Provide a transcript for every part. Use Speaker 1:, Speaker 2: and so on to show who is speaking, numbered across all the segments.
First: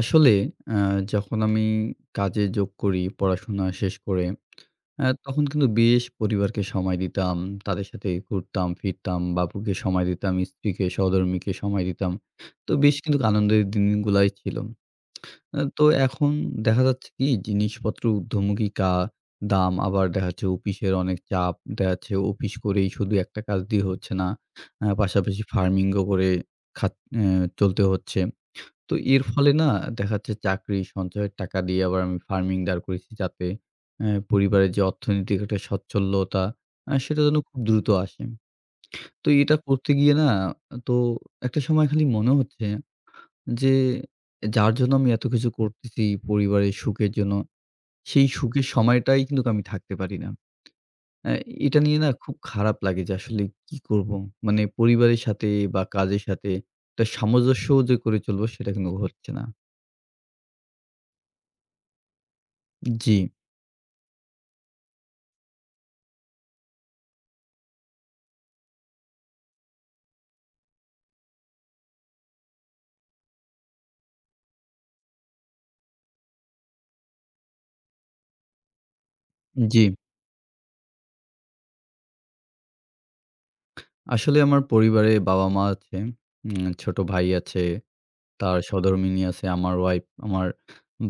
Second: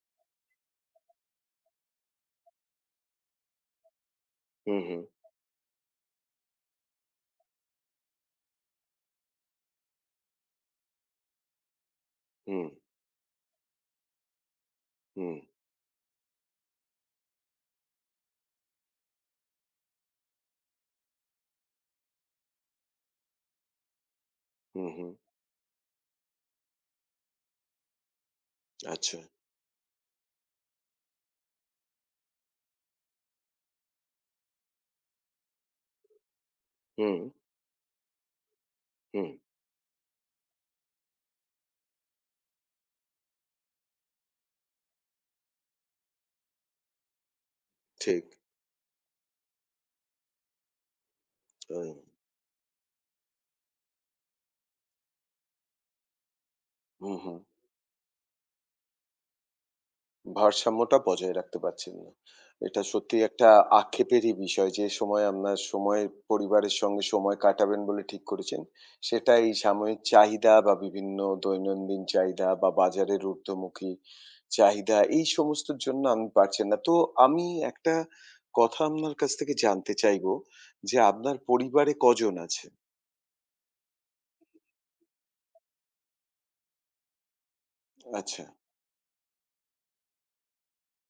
Speaker 1: আসলে আ যখন আমি কাজে যোগ করি, পড়াশোনা শেষ করে,
Speaker 2: হুম, হুম,
Speaker 1: তখন কিন্তু বেশ পরিবারকে সময় দিতাম। তাদের সাথে ঘুরতাম, ফিরতাম, বাবুকে সময় দিতাম, স্ত্রীকে, সহধর্মীকে সময় দিতাম।
Speaker 2: হুম,
Speaker 1: তো বেশ কিন্তু আনন্দের দিনগুলাই ছিল।
Speaker 2: হুম,
Speaker 1: তো এখন দেখা যাচ্ছে কি জিনিসপত্র ঊর্ধ্বমুখী দাম, আবার দেখা যাচ্ছে অফিসের অনেক চাপ। দেখা যাচ্ছে অফিস করেই শুধু একটা কাজ দিয়ে হচ্ছে না।
Speaker 2: হুম, হুম।
Speaker 1: পাশাপাশি ফার্মিং ও করে খাত অ্যা চলতে হচ্ছে। তো
Speaker 2: আচ্ছা।
Speaker 1: এর ফলে না দেখা যাচ্ছে চাকরি সঞ্চয়ের টাকা দিয়ে আবার আমি ফার্মিং দাঁড় করেছি, যাতে পরিবারের যে অর্থনৈতিক একটা সচ্ছলতা,
Speaker 2: হুম,
Speaker 1: সেটা যেন খুব দ্রুত আসে।
Speaker 2: হুম,
Speaker 1: তো এটা করতে গিয়ে না, তো একটা সময় খালি মনে হচ্ছে যে যার জন্য আমি এত কিছু করতেছি, পরিবারের সুখের জন্য,
Speaker 2: ঠিক।
Speaker 1: সেই সুখের সময়টাই কিন্তু আমি থাকতে পারি না। অ্যা
Speaker 2: আ
Speaker 1: এটা নিয়ে না খুব খারাপ লাগে যে আসলে কি করব? মানে পরিবারের সাথে বা কাজের সাথে একটা
Speaker 2: হুম, হুম।
Speaker 1: সামঞ্জস্য যে করে চলবো সেটা কিন্তু হচ্ছে না।
Speaker 2: ভারসাম্যটা বজায় রাখতে পারছেন না। এটা
Speaker 1: জি।
Speaker 2: সত্যিই একটা আক্ষেপেরই বিষয় যে সময় আপনার সময় পরিবারের সঙ্গে সময় কাটাবেন বলে ঠিক করেছেন, সেটা এই সাময়িক চাহিদা বা বিভিন্ন দৈনন্দিন চাহিদা বা বাজারের ঊর্ধ্বমুখী চাহিদা এই সমস্তর জন্য আপনি পারছেন না। তো আমি একটা কথা আপনার কাছ থেকে
Speaker 1: জি,
Speaker 2: জানতে চাইবো যে আপনার পরিবারে কজন আছে?
Speaker 1: আসলে আমার পরিবারে বাবা-মা আছে, ছোট ভাই আছে,
Speaker 2: আচ্ছা,
Speaker 1: তার সহধর্মিণী আছে, আমার ওয়াইফ, আমার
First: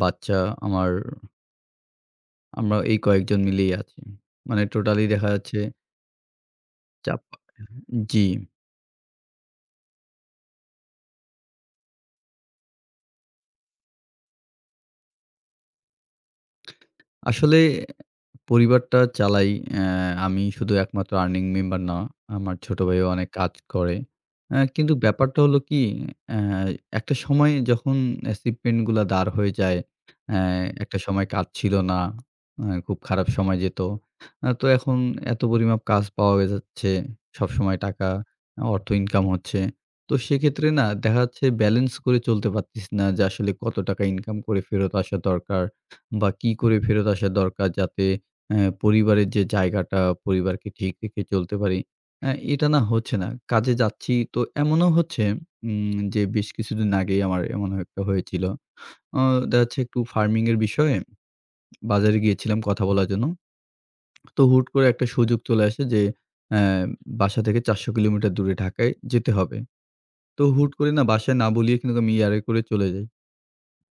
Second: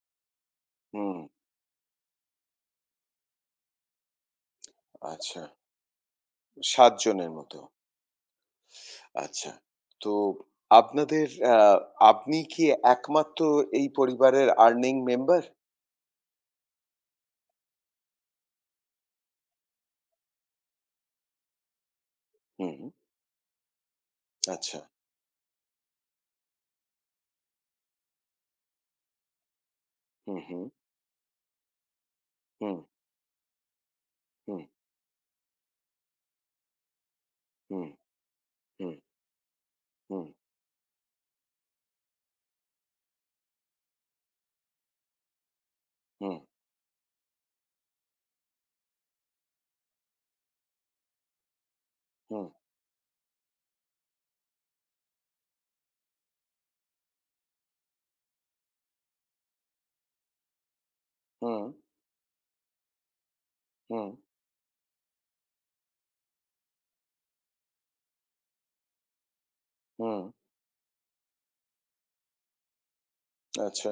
Speaker 1: বাচ্চা, আমার
Speaker 2: হুম।
Speaker 1: আমরা এই কয়েকজন মিলেই আছি। মানে টোটালি দেখা
Speaker 2: আচ্ছা,
Speaker 1: যাচ্ছে
Speaker 2: ৭
Speaker 1: চাপ,
Speaker 2: জনের মতো।
Speaker 1: জি,
Speaker 2: আচ্ছা। তো আপনাদের আ আপনি কি একমাত্র এই পরিবারের আর্নিং মেম্বার?
Speaker 1: আসলে পরিবারটা চালাই, অ্যা আমি শুধু একমাত্র আর্নিং মেম্বার না। আমার
Speaker 2: হুম,
Speaker 1: ছোট
Speaker 2: হুম।
Speaker 1: ভাইও অনেক কাজ করে।
Speaker 2: আচ্ছা।
Speaker 1: কিন্তু ব্যাপারটা হলো কি, অ্যা একটা সময় যখন অ্যাচিভমেন্ট গুলা দাঁড় হয়ে যায়,
Speaker 2: হুম,
Speaker 1: অ্যা
Speaker 2: হুম,
Speaker 1: একটা সময় কাজ ছিল না।
Speaker 2: হুম,
Speaker 1: খুব খারাপ সময় যেত।
Speaker 2: হুম,
Speaker 1: তো এখন এত পরিমাপ কাজ পাওয়া যাচ্ছে। সবসময়
Speaker 2: হুম,
Speaker 1: টাকা, অর্থ
Speaker 2: হুম,
Speaker 1: ইনকাম হচ্ছে। তো
Speaker 2: হুম,
Speaker 1: সেক্ষেত্রে না দেখা যাচ্ছে ব্যালেন্স করে চলতে পারতেছি না যে আসলে কত টাকা ইনকাম করে ফেরত আসা দরকার বা
Speaker 2: হুম,
Speaker 1: কি করে ফেরত আসা দরকার যাতে, হ্যাঁ, পরিবারের যে জায়গাটা, পরিবারকে ঠিক রেখে চলতে পারি।
Speaker 2: হুম,
Speaker 1: এটা না হচ্ছে না। কাজে যাচ্ছি তো এমনও হচ্ছে, যে বেশ কিছুদিন আগেই আমার এমন একটা হয়েছিল। অ দেখা যাচ্ছে একটু ফার্মিং এর বিষয়ে
Speaker 2: হুম,
Speaker 1: বাজারে গিয়েছিলাম কথা বলার জন্য।
Speaker 2: হুম,
Speaker 1: তো হুট করে একটা সুযোগ চলে আসে যে অ্যা বাসা থেকে ৪০০ কিলোমিটার দূরে ঢাকায় যেতে হবে।
Speaker 2: হুম।
Speaker 1: তো হুট করে না বাসায় না বলিয়ে কিন্তু আমি এয়ার এ করে চলে যাই।
Speaker 2: আচ্ছা।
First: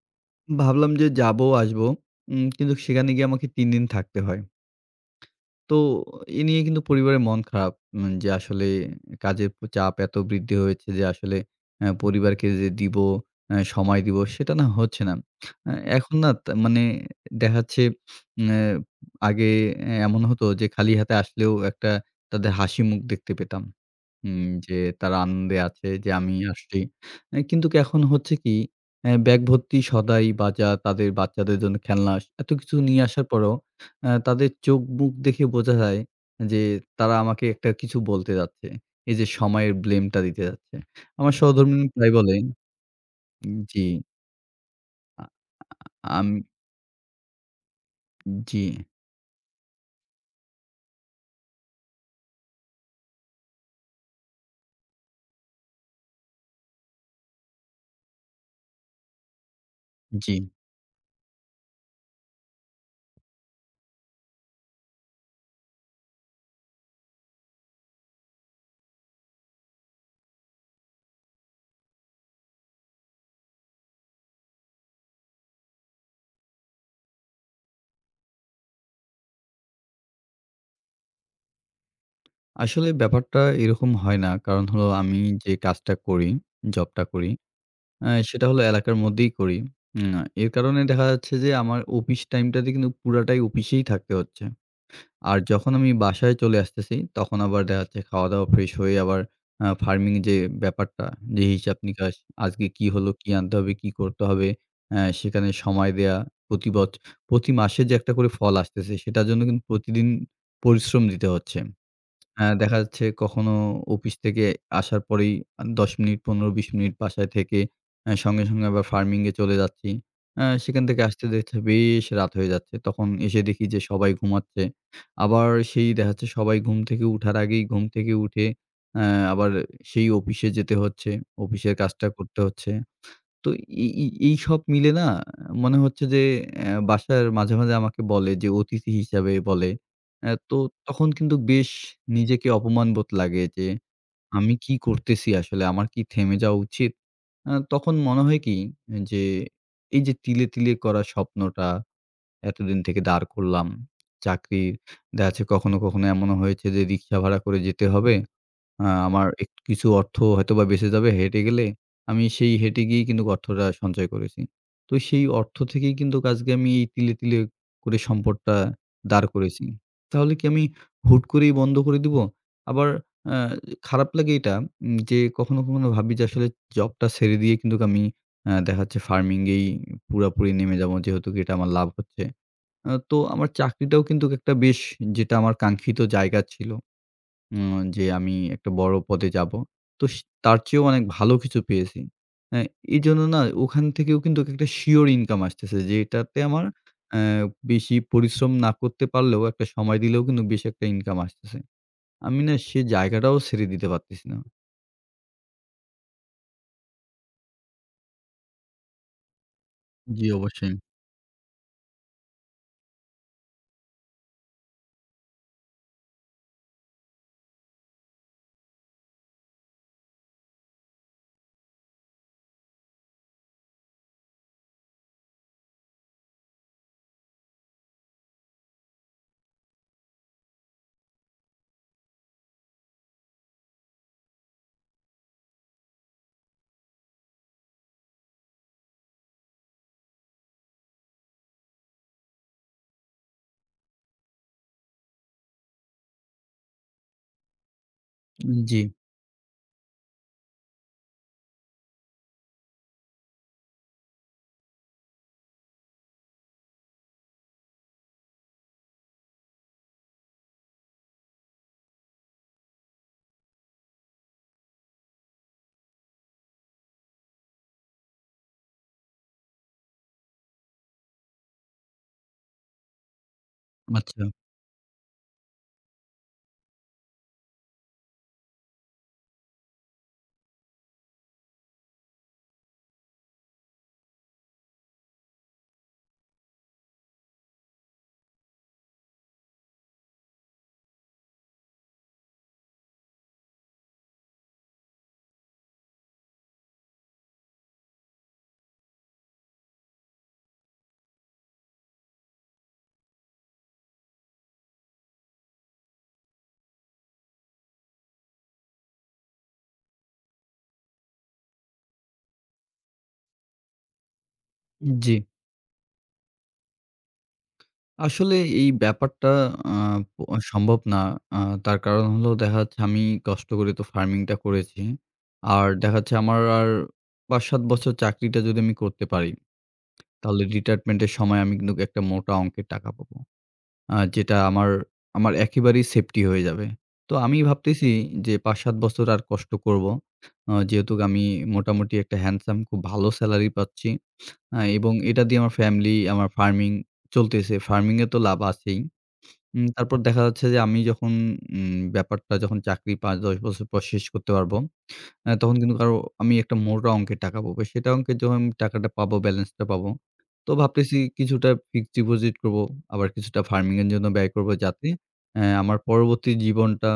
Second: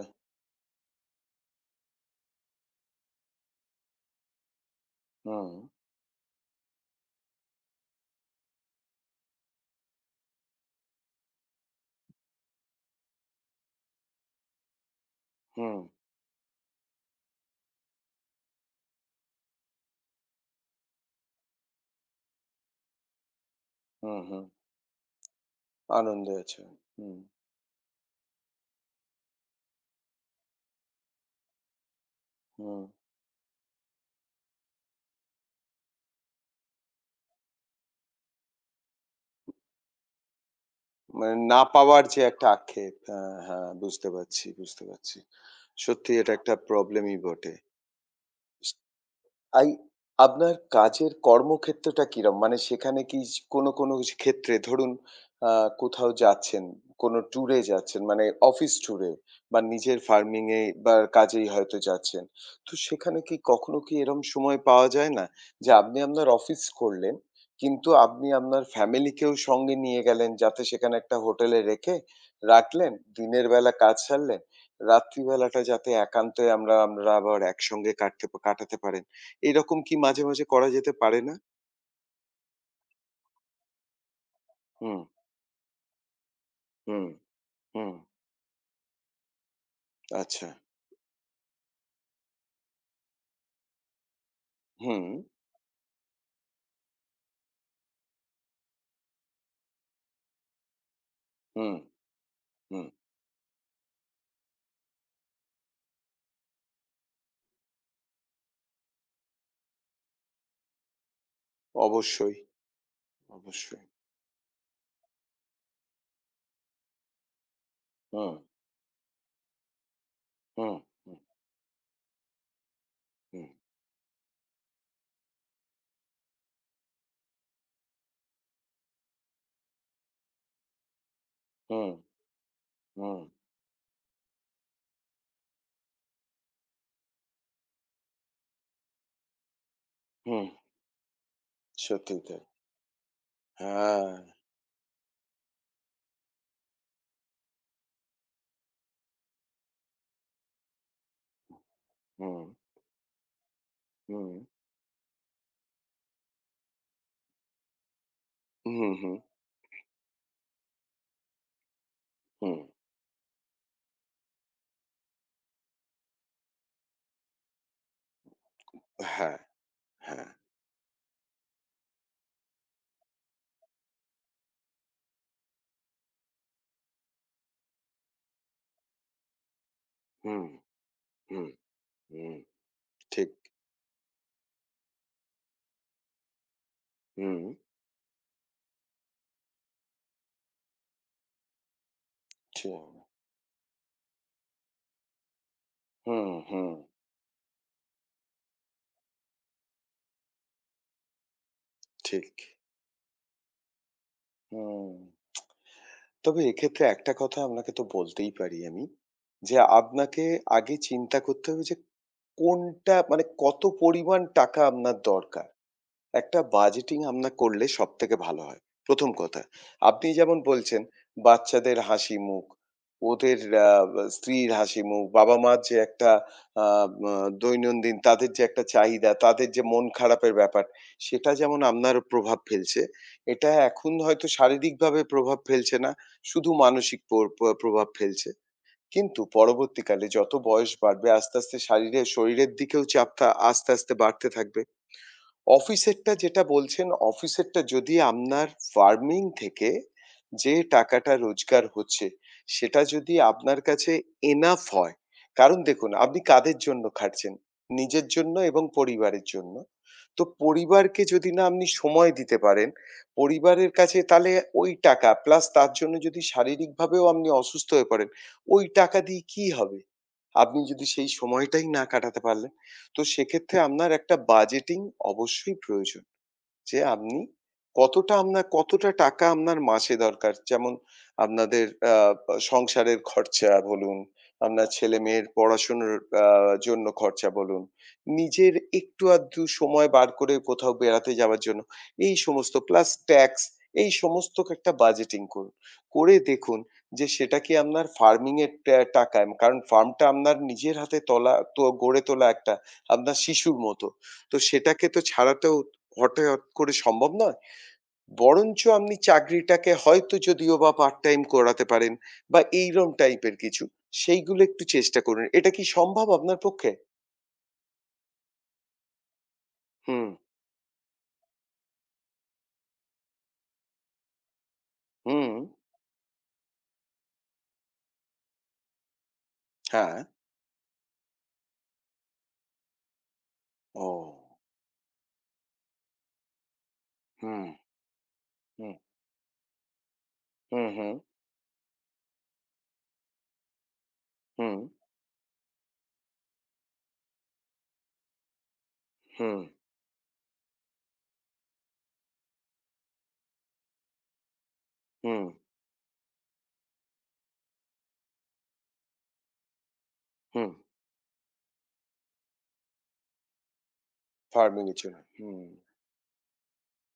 Speaker 1: ভাবলাম যে যাবো, আসবো। কিন্তু সেখানে গিয়ে আমাকে ৩ দিন থাকতে হয়।
Speaker 2: হুম,
Speaker 1: তো এ নিয়ে কিন্তু পরিবারের মন খারাপ, যে আসলে কাজের চাপ এত বৃদ্ধি হয়েছে যে আসলে পরিবারকে যে দিব, সময় দিব সেটা না হচ্ছে না। আ
Speaker 2: হুম,
Speaker 1: এখন না তা মানে দেখা যাচ্ছে অ্যা আগে এ এমন হতো যে খালি হাতে আসলেও একটা তাদের হাসি মুখ দেখতে পেতাম।
Speaker 2: হুম, হুম।
Speaker 1: যে তারা আনন্দে আছে যে
Speaker 2: আনন্দে
Speaker 1: আমি
Speaker 2: আছেন।
Speaker 1: আসছি।
Speaker 2: হুম,
Speaker 1: এ কিন্তু কি এখন হচ্ছে কি, ব্যাগ ভর্তি সদাই বাজার, তাদের বাচ্চাদের জন্য খেলনা, এত কিছু
Speaker 2: হুম।
Speaker 1: নিয়ে আসার পরেও তাদের চোখ-মুখ দেখে বোঝা যায় যে তারা আমাকে একটা কিছু বলতে যাচ্ছে। এই যে সময়ের ব্লেমটা দিতে যাচ্ছে।
Speaker 2: মানে
Speaker 1: আমার
Speaker 2: না
Speaker 1: সহধর্মিণী
Speaker 2: পাওয়ার
Speaker 1: প্রায়
Speaker 2: যে
Speaker 1: বলে,
Speaker 2: একটা আক্ষেপ। হ্যাঁ, হ্যাঁ,
Speaker 1: জি,
Speaker 2: বুঝতে পারছি, বুঝতে পারছি।
Speaker 1: আ আ
Speaker 2: সত্যি
Speaker 1: আম
Speaker 2: এটা একটা প্রবলেমই বটে।
Speaker 1: জি,
Speaker 2: আই আপনার কাজের কর্মক্ষেত্রটা কিরম? মানে সেখানে কি কোন, কোন স ক্ষেত্রে ধরুন আ কোথাও যাচ্ছেন, কোন ট্যুরে যাচ্ছেন, মানে অফিস ট্যুরে বা নিজের
Speaker 1: জি।
Speaker 2: ফার্মিং এ বা কাজেই হয়তো যাচ্ছেন। তো সেখানে কি কখনো কি এরম সময় পাওয়া যায় না? যে আপনি আপনার অফিস করলেন, কিন্তু আপনি আপনার ফ্যামিলি কেও সঙ্গে নিয়ে গেলেন, যাতে সেখানে একটা হোটেলে রেখে রাখলেন। দিনের বেলা কাজ সারলেন। রাত্রিবেলাটা যাতে একান্তই আমরা আমরা আবার একসঙ্গে কাটাতে পারি। এরকম কি মাঝে, মাঝে করা যেতে পারে না?
Speaker 1: আসলে ব্যাপারটা এরকম হয় না। কারণ হলো
Speaker 2: হুম,
Speaker 1: আমি যে কাজটা করি, জবটা
Speaker 2: হুম,
Speaker 1: করি,
Speaker 2: হুম।
Speaker 1: সেটা হলো এলাকার মধ্যেই করি। উম
Speaker 2: আচ্ছা।
Speaker 1: এর কারণে দেখা যাচ্ছে যে আমার অফিস টাইমটাতে কিন্তু পুরাটাই অফিসেই থাকতে হচ্ছে।
Speaker 2: হুম,
Speaker 1: আর যখন আমি বাসায় চলে আসতেছি, তখন আবার দেখা যাচ্ছে খাওয়া-দাওয়া ফ্রেশ হয়ে আবার ফার্মিং যে ব্যাপারটা, যে
Speaker 2: হুম,
Speaker 1: হিসাব-নিকাশ, আজকে
Speaker 2: হুম।
Speaker 1: কি হলো, কি আনতে হবে, কি করতে হবে, সেখানে সময় দেয়া, প্রতি বছ প্রতি মাসে যে একটা করে ফল আসতেছে, সেটার জন্য কিন্তু প্রতিদিন পরিশ্রম দিতে হচ্ছে।
Speaker 2: অবশ্যই,
Speaker 1: হ্যাঁ, দেখা যাচ্ছে কখনো
Speaker 2: অবশ্যই।
Speaker 1: অফিস থেকে আসার পরেই ১০ মিনিট ১৫-২০ মিনিট বাসায় থেকে
Speaker 2: হুম,
Speaker 1: সঙ্গে, সঙ্গে আবার ফার্মিং এ চলে যাচ্ছি।
Speaker 2: হুম,
Speaker 1: সেখান থেকে
Speaker 2: হুম,
Speaker 1: আসতে দেখছি বেশ রাত হয়ে যাচ্ছে। তখন এসে
Speaker 2: হুম।
Speaker 1: দেখি যে সবাই ঘুমাচ্ছে। আবার সেই দেখা যাচ্ছে সবাই ঘুম থেকে উঠার আগেই ঘুম থেকে উঠে অ্যা আবার সেই অফিসে যেতে হচ্ছে। অফিসের
Speaker 2: হুম,
Speaker 1: কাজটা করতে হচ্ছে।
Speaker 2: হুম,
Speaker 1: তো এই এই এইসব মিলে না মনে হচ্ছে যে বাসার মাঝে, মাঝে আমাকে বলে যে অতিথি হিসাবে বলে।
Speaker 2: হুম।
Speaker 1: তো তখন কিন্তু বেশ
Speaker 2: সত্যিই তাই।
Speaker 1: নিজেকে অপমানবোধ লাগে যে
Speaker 2: হ্যাঁ।
Speaker 1: আমি কি করতেছি আসলে? আমার কি থেমে যাওয়া উচিত? তখন মনে হয় কি যে এই যে তিলে, তিলে করা স্বপ্নটা
Speaker 2: হুম,
Speaker 1: এতদিন থেকে দাঁড় করলাম।
Speaker 2: হুম।
Speaker 1: চাকরির দেখা যাচ্ছে কখনো, কখনো এমনও হয়েছে যে রিক্সা ভাড়া করে যেতে হবে।
Speaker 2: হু, হু।
Speaker 1: আমার এক কিছু অর্থ হয়তোবা বেঁচে যাবে হেঁটে গেলে। আমি সেই
Speaker 2: হুম।
Speaker 1: হেঁটে গিয়েই কিন্তু অর্থটা সঞ্চয় করেছি। তো সেই অর্থ থেকেই কিন্তু আজকে আমি এই তিলে, তিলে করে সম্পদটা দাঁড়
Speaker 2: হ্যাঁ,
Speaker 1: করেছি।
Speaker 2: হ্যাঁ।
Speaker 1: তাহলে কি আমি হুট করেই বন্ধ করে দিব? আবার আ খারাপ লাগে এটা, যে কখনো, কখনো ভাবি যে আসলে জবটা ছেড়ে দিয়ে কিন্তু আমি দেখা যাচ্ছে ফার্মিং এই
Speaker 2: হুম,
Speaker 1: পুরাপুরি নেমে যাবো, যেহেতু কি
Speaker 2: হুম,
Speaker 1: এটা আমার লাভ হচ্ছে।
Speaker 2: হুম।
Speaker 1: তো
Speaker 2: ঠিক।
Speaker 1: আমার চাকরিটাও কিন্তু একটা বেশ, যেটা আমার কাঙ্ক্ষিত জায়গা ছিল।
Speaker 2: হুম।
Speaker 1: উম যে আমি একটা বড় পদে যাবো। তো তার চেয়েও অনেক ভালো কিছু পেয়েছি। হ্যাঁ,
Speaker 2: ঠিক।
Speaker 1: এজন্য না ওখান থেকেও কিন্তু একটা সিওর ইনকাম আসতেছে
Speaker 2: হুম,
Speaker 1: যেটাতে আমার
Speaker 2: হুম।
Speaker 1: অ্যা বেশি পরিশ্রম না করতে পারলেও একটা সময় দিলেও কিন্তু বেশ একটা ইনকাম আসতেছে।
Speaker 2: ঠিক।
Speaker 1: আমি না সে জায়গাটাও ছেড়ে দিতে পারতেছি না।
Speaker 2: হুম। তবে এক্ষেত্রে একটা কথা আপনাকে তো বলতেই পারি আমি। যে আপনাকে
Speaker 1: জি,
Speaker 2: আগে
Speaker 1: অবশ্যই।
Speaker 2: চিন্তা করতে হবে যে কোনটা মানে কত পরিমাণ টাকা আপনার দরকার? একটা বাজেটিং আমরা করলে সবথেকে ভালো হয়। ১ম কথা। আপনি যেমন বলছেন বাচ্চাদের হাসি মুখ, ওদের আ স্ত্রীর হাসি মুখ, বাবা-মার যে একটা আ মা দৈনন্দিন তাদের যে একটা চাহিদা, তাদের যে মন খারাপের ব্যাপার, সেটা যেমন আপনার প্রভাব ফেলছে। এটা এখন হয়তো শারীরিকভাবে প্রভাব ফেলছে না, শুধু মানসিক পর প প্রভাব ফেলছে। কিন্তু পরবর্তীকালে যত বয়স বাড়বে আস্তে, আস্তে শরীরের দিকেও চাপটা আস্তে, আস্তে বাড়তে থাকবে। অফিসেরটা যেটা বলছেন, অফিসেরটা যদি আপনার
Speaker 1: জি,
Speaker 2: ফার্মিং থেকে যে টাকাটা রোজগার হচ্ছে, সেটা যদি আপনার কাছে এনাফ হয়। কারণ দেখুন, আপনি কাদের জন্য খাটছেন? নিজের জন্য এবং পরিবারের জন্য। তো পরিবারকে যদি না আপনি সময় দিতে পারেন, পরিবারের কাছে তাহলে ওই টাকা প্লাস তার জন্য যদি শারীরিকভাবেও আপনি অসুস্থ হয়ে পড়েন, ওই টাকা দিয়ে কি হবে? আপনি যদি সেই সময়টাই না কাটাতে পারলেন? তো সেক্ষেত্রে আপনার একটা
Speaker 1: আচ্ছা।
Speaker 2: বাজেটিং অবশ্যই প্রয়োজন। যে আপনি কতটা টাকা আপনার মাসে দরকার? যেমন আপনাদের আ সংসারের খরচা বলুন, আপনার ছেলেমেয়ের পড়াশোনার আ জন্য খরচা বলুন, নিজের একটু আধটু সময় বার করে কোথাও বেড়াতে যাওয়ার জন্য। এই সমস্ত প্লাস ট্যাক্স, এই সমস্ত একটা বাজেটিং করুন। করে দেখুন যে সেটা কি আপনার ফার্মিং এর টাকায়, কারণ ফার্মটা আপনার নিজের হাতে তোলা তো গড়ে তোলা একটা আপনার শিশুর মতো। তো সেটাকে তো ছাড়াতেও হঠাৎ করে সম্ভব নয়। বরঞ্চ আপনি চাকরিটাকে হয়তো যদিও বা পার্ট টাইম করাতে পারেন বা এইরকম টাইপের কিছু। সেইগুলো একটু চেষ্টা
Speaker 1: জি।
Speaker 2: করুন। এটা কি সম্ভব আপনার পক্ষে?
Speaker 1: আসলে এই ব্যাপারটা আ
Speaker 2: হুম,
Speaker 1: প সম্ভব না। আ তার কারণ হলো দেখা যাচ্ছে আমি কষ্ট করে তো ফার্মিংটা করেছি।
Speaker 2: হুম,
Speaker 1: আর দেখা যাচ্ছে আমার আর ৫-৭ বছর চাকরিটা যদি আমি করতে পারি,
Speaker 2: হ্যাঁ।
Speaker 1: তাহলে রিটায়ারমেন্টের সময় আমি কিন্তু একটা মোটা অঙ্কের টাকা পাবো।
Speaker 2: ও!
Speaker 1: যেটা আমার, আমার একেবারেই সেফটি হয়ে যাবে। তো আমি
Speaker 2: হুম,
Speaker 1: ভাবতেছি যে
Speaker 2: হুম,
Speaker 1: ৫-৭ বছর আর কষ্ট করব।
Speaker 2: হুম,
Speaker 1: যেহেতু
Speaker 2: হুম,
Speaker 1: আমি মোটামুটি একটা হ্যান্ডসাম খুব ভালো সেলারি পাচ্ছি।
Speaker 2: হুম,
Speaker 1: এবং এটা দিয়ে আমার ফ্যামিলি, আমার ফার্মিং চলতেছে। ফার্মিং এ তো লাভ আছেই।
Speaker 2: হুম,
Speaker 1: তারপর দেখা যাচ্ছে যে আমি যখন, ব্যাপারটা যখন চাকরি ৫-১০ বছর পর শেষ করতে পারব,
Speaker 2: হুম,
Speaker 1: তখন কিন্তু কারো আমি একটা মোটা অঙ্কের টাকা পাবো। সেটা অঙ্কের যখন আমি টাকাটা পাবো, ব্যালেন্সটা পাবো।
Speaker 2: হুম।
Speaker 1: তো ভাবতেছি কিছুটা ফিক্সড ডিপোজিট করবো, আবার কিছুটা ফার্মিং এর জন্য ব্যয় করবো
Speaker 2: ফার্মিং এর
Speaker 1: যাতে
Speaker 2: জন্য। হুম।
Speaker 1: আমার পরবর্তী জীবনটা,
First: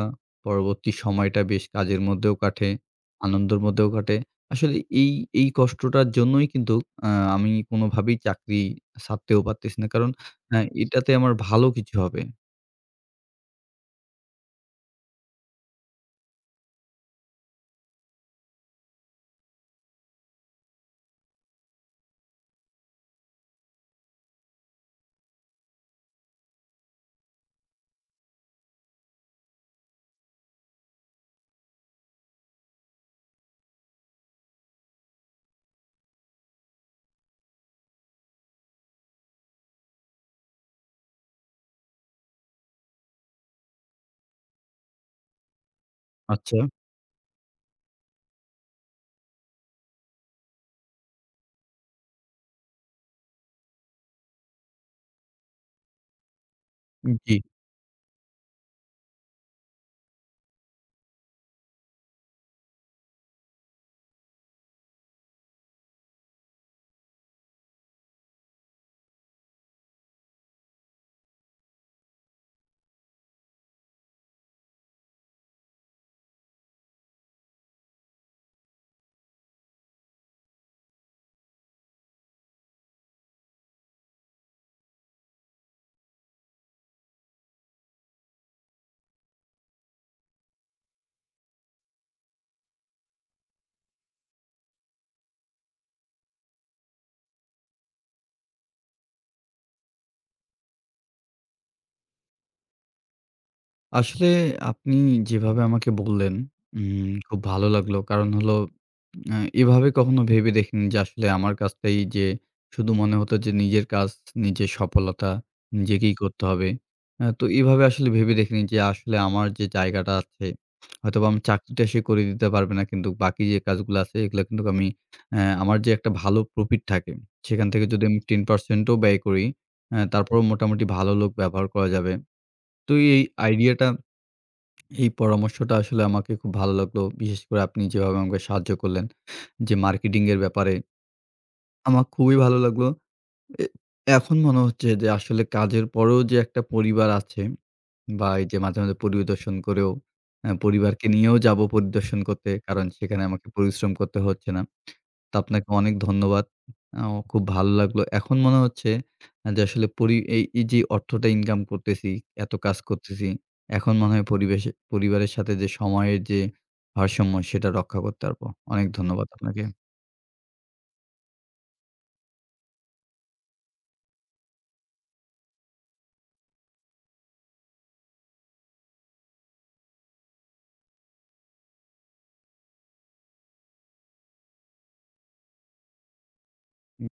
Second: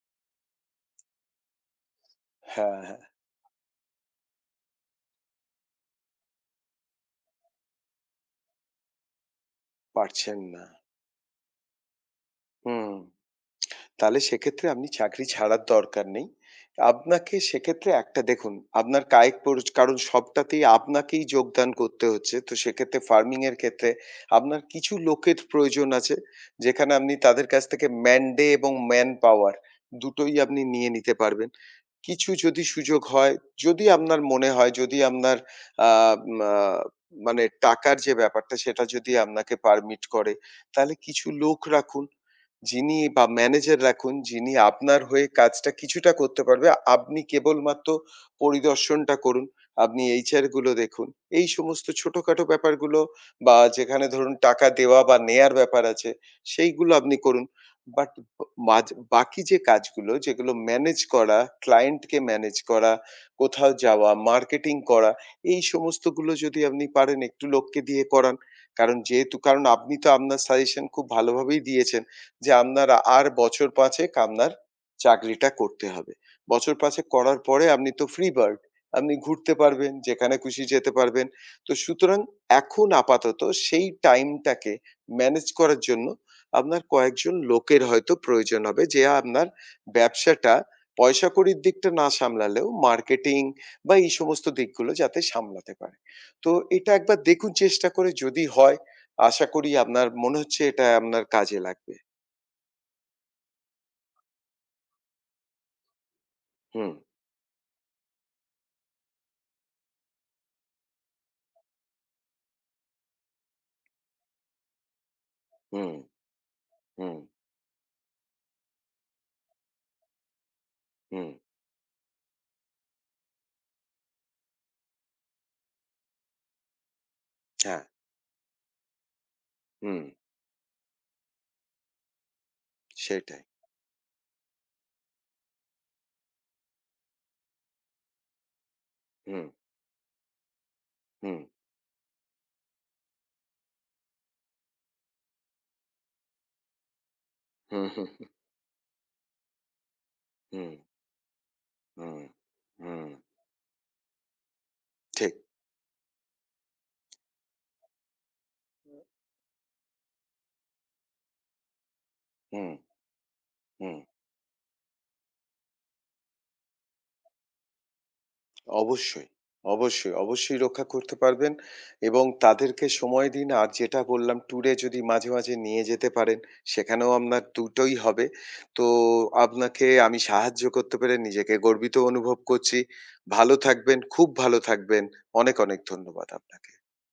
Speaker 1: পরবর্তী সময়টা বেশ কাজের মধ্যেও কাটে,
Speaker 2: হ্যাঁ, হ্যাঁ।
Speaker 1: আনন্দের মধ্যেও কাটে। আসলে এই, এই কষ্টটার জন্যই কিন্তু আ আমি কোনোভাবেই চাকরি ছাড়তেও পারতেছি না। কারণ
Speaker 2: পারছেন না।
Speaker 1: এটাতে আমার ভালো কিছু হবে।
Speaker 2: হুম। তাহলে সেক্ষেত্রে আপনি চাকরি ছাড়ার দরকার নেই। আপনাকে সেক্ষেত্রে একটা দেখুন, আপনার কায়িক পরিচ কারণ সবটাতেই আপনাকেই যোগদান করতে হচ্ছে। তো সেক্ষেত্রে ফার্মিং এর ক্ষেত্রে আপনার কিছু লোকের প্রয়োজন আছে, যেখানে আপনি তাদের কাছ থেকে ম্যান ডে এবং ম্যান পাওয়ার দুটোই আপনি নিয়ে নিতে পারবেন। কিছু যদি সুযোগ হয়, যদি আপনার মনে হয়, যদি আপনার আ মা মানে টাকার যে ব্যাপারটা সেটা যদি আপনাকে পারমিট করে, তাহলে কিছু লোক রাখুন। যিনি বা ম্যানেজার রাখুন, যিনি আপনার হয়ে কাজটা কিছুটা করতে
Speaker 1: আচ্ছা,
Speaker 2: পারবে। আপনি কেবলমাত্র পরিদর্শনটা করুন। আপনি HR গুলো দেখুন। এই সমস্ত ছোটখাটো ব্যাপারগুলো বা যেখানে ধরুন টাকা দেওয়া বা নেয়ার ব্যাপার আছে, সেইগুলো আপনি
Speaker 1: জি।
Speaker 2: করুন। বাট ব মাঝ বাকি যে কাজগুলো যেগুলো ম্যানেজ করা, ক্লায়েন্টকে ম্যানেজ করা, কোথাও যাওয়া, মার্কেটিং করা, এই সমস্তগুলো যদি আপনি পারেন একটু লোককে দিয়ে করান। কারণ আপনি তো আপনার সাজেশন খুব ভালোভাবেই দিয়েছেন যে, আপনার আর বছর ৫ এক আপনার চাকরিটা করতে হবে। বছর ৫ এক করার পরে আপনি তো ফ্রি বার্ড। আপনি ঘুরতে পারবেন, যেখানে খুশি যেতে পারবেন। তো সুতরাং এখন আপাতত সেই টাইমটাকে ম্যানেজ করার জন্য আপনার কয়েকজন লোকের হয়তো প্রয়োজন হবে, যে আপনার ব্যবসাটা পয়সাকড়ির দিকটা না সামলালেও মার্কেটিং বা এই সমস্ত দিকগুলো যাতে সামলাতে পারে। তো এটা একবার দেখুন, চেষ্টা করে যদি হয় আশা করি আপনার মনে হচ্ছে এটা আপনার কাজে লাগবে।
Speaker 1: আসলে আপনি যেভাবে আমাকে বললেন,
Speaker 2: হুম,
Speaker 1: খুব ভালো লাগলো। কারণ হলো আ এভাবে কখনো ভেবে দেখিনি যে আসলে আমার কাজটাই যে, শুধু মনে হতো যে নিজের কাজ, নিজের সফলতা
Speaker 2: হুম,
Speaker 1: নিজেকেই করতে হবে।
Speaker 2: হুম,
Speaker 1: তো এভাবে আসলে ভেবে দেখিনি যে আসলে আমার যে জায়গাটা আছে হয়তোবা
Speaker 2: হুম,
Speaker 1: আমি চাকরিটা সে করে দিতে পারবে না। কিন্তু বাকি যে কাজগুলো আছে এগুলো কিন্তু আমি আমার যে একটা ভালো প্রফিট থাকে সেখান
Speaker 2: হ্যাঁ,
Speaker 1: থেকে যদি আমি 10% ও ব্যয় করি,
Speaker 2: হুম,
Speaker 1: তারপরেও মোটামুটি ভালো লোক ব্যবহার করা যাবে। তো এই
Speaker 2: সেটাই।
Speaker 1: আইডিয়াটা, এই পরামর্শটা আসলে আমাকে খুব ভালো লাগলো। বিশেষ করে আপনি যেভাবে আমাকে সাহায্য করলেন
Speaker 2: হুম,
Speaker 1: যে মার্কেটিং এর ব্যাপারে,
Speaker 2: হুম,
Speaker 1: আমার খুবই ভালো লাগলো। এ এখন মনে হচ্ছে যে আসলে কাজের পরেও যে একটা পরিবার আছে
Speaker 2: হুম, হুম,
Speaker 1: বা এই যে মাঝে, মাঝে পরিদর্শন করেও
Speaker 2: হুম,
Speaker 1: পরিবারকে নিয়েও যাবো
Speaker 2: হুম,
Speaker 1: পরিদর্শন করতে। কারণ
Speaker 2: হুম,
Speaker 1: সেখানে আমাকে পরিশ্রম করতে হচ্ছে না।
Speaker 2: ঠিক।
Speaker 1: তো আপনাকে অনেক ধন্যবাদ। আ খুব ভালো লাগলো। এখন মনে হচ্ছে যে আসলে এই, এই যে অর্থটা ইনকাম করতেছি, এত
Speaker 2: হুম,
Speaker 1: কাজ করতেছি, এখন
Speaker 2: হুম।
Speaker 1: মনে হয় পরিবেশে পরিবারের সাথে যে সময়ের যে ভারসাম্য সেটা রক্ষা করতে পারবো। অনেক ধন্যবাদ
Speaker 2: অবশ্যই,
Speaker 1: আপনাকে।
Speaker 2: অবশ্যই, অবশ্যই রক্ষা করতে পারবেন এবং তাদেরকে সময় দিন। আর যেটা বললাম ট্যুরে যদি মাঝে, মাঝে নিয়ে যেতে পারেন, সেখানেও আপনার দুটোই হবে। তো আপনাকে আমি সাহায্য করতে পেরে নিজেকে গর্বিত অনুভব করছি। ভালো থাকবেন, খুব ভালো থাকবেন। অনেক, অনেক ধন্যবাদ আপনাকে।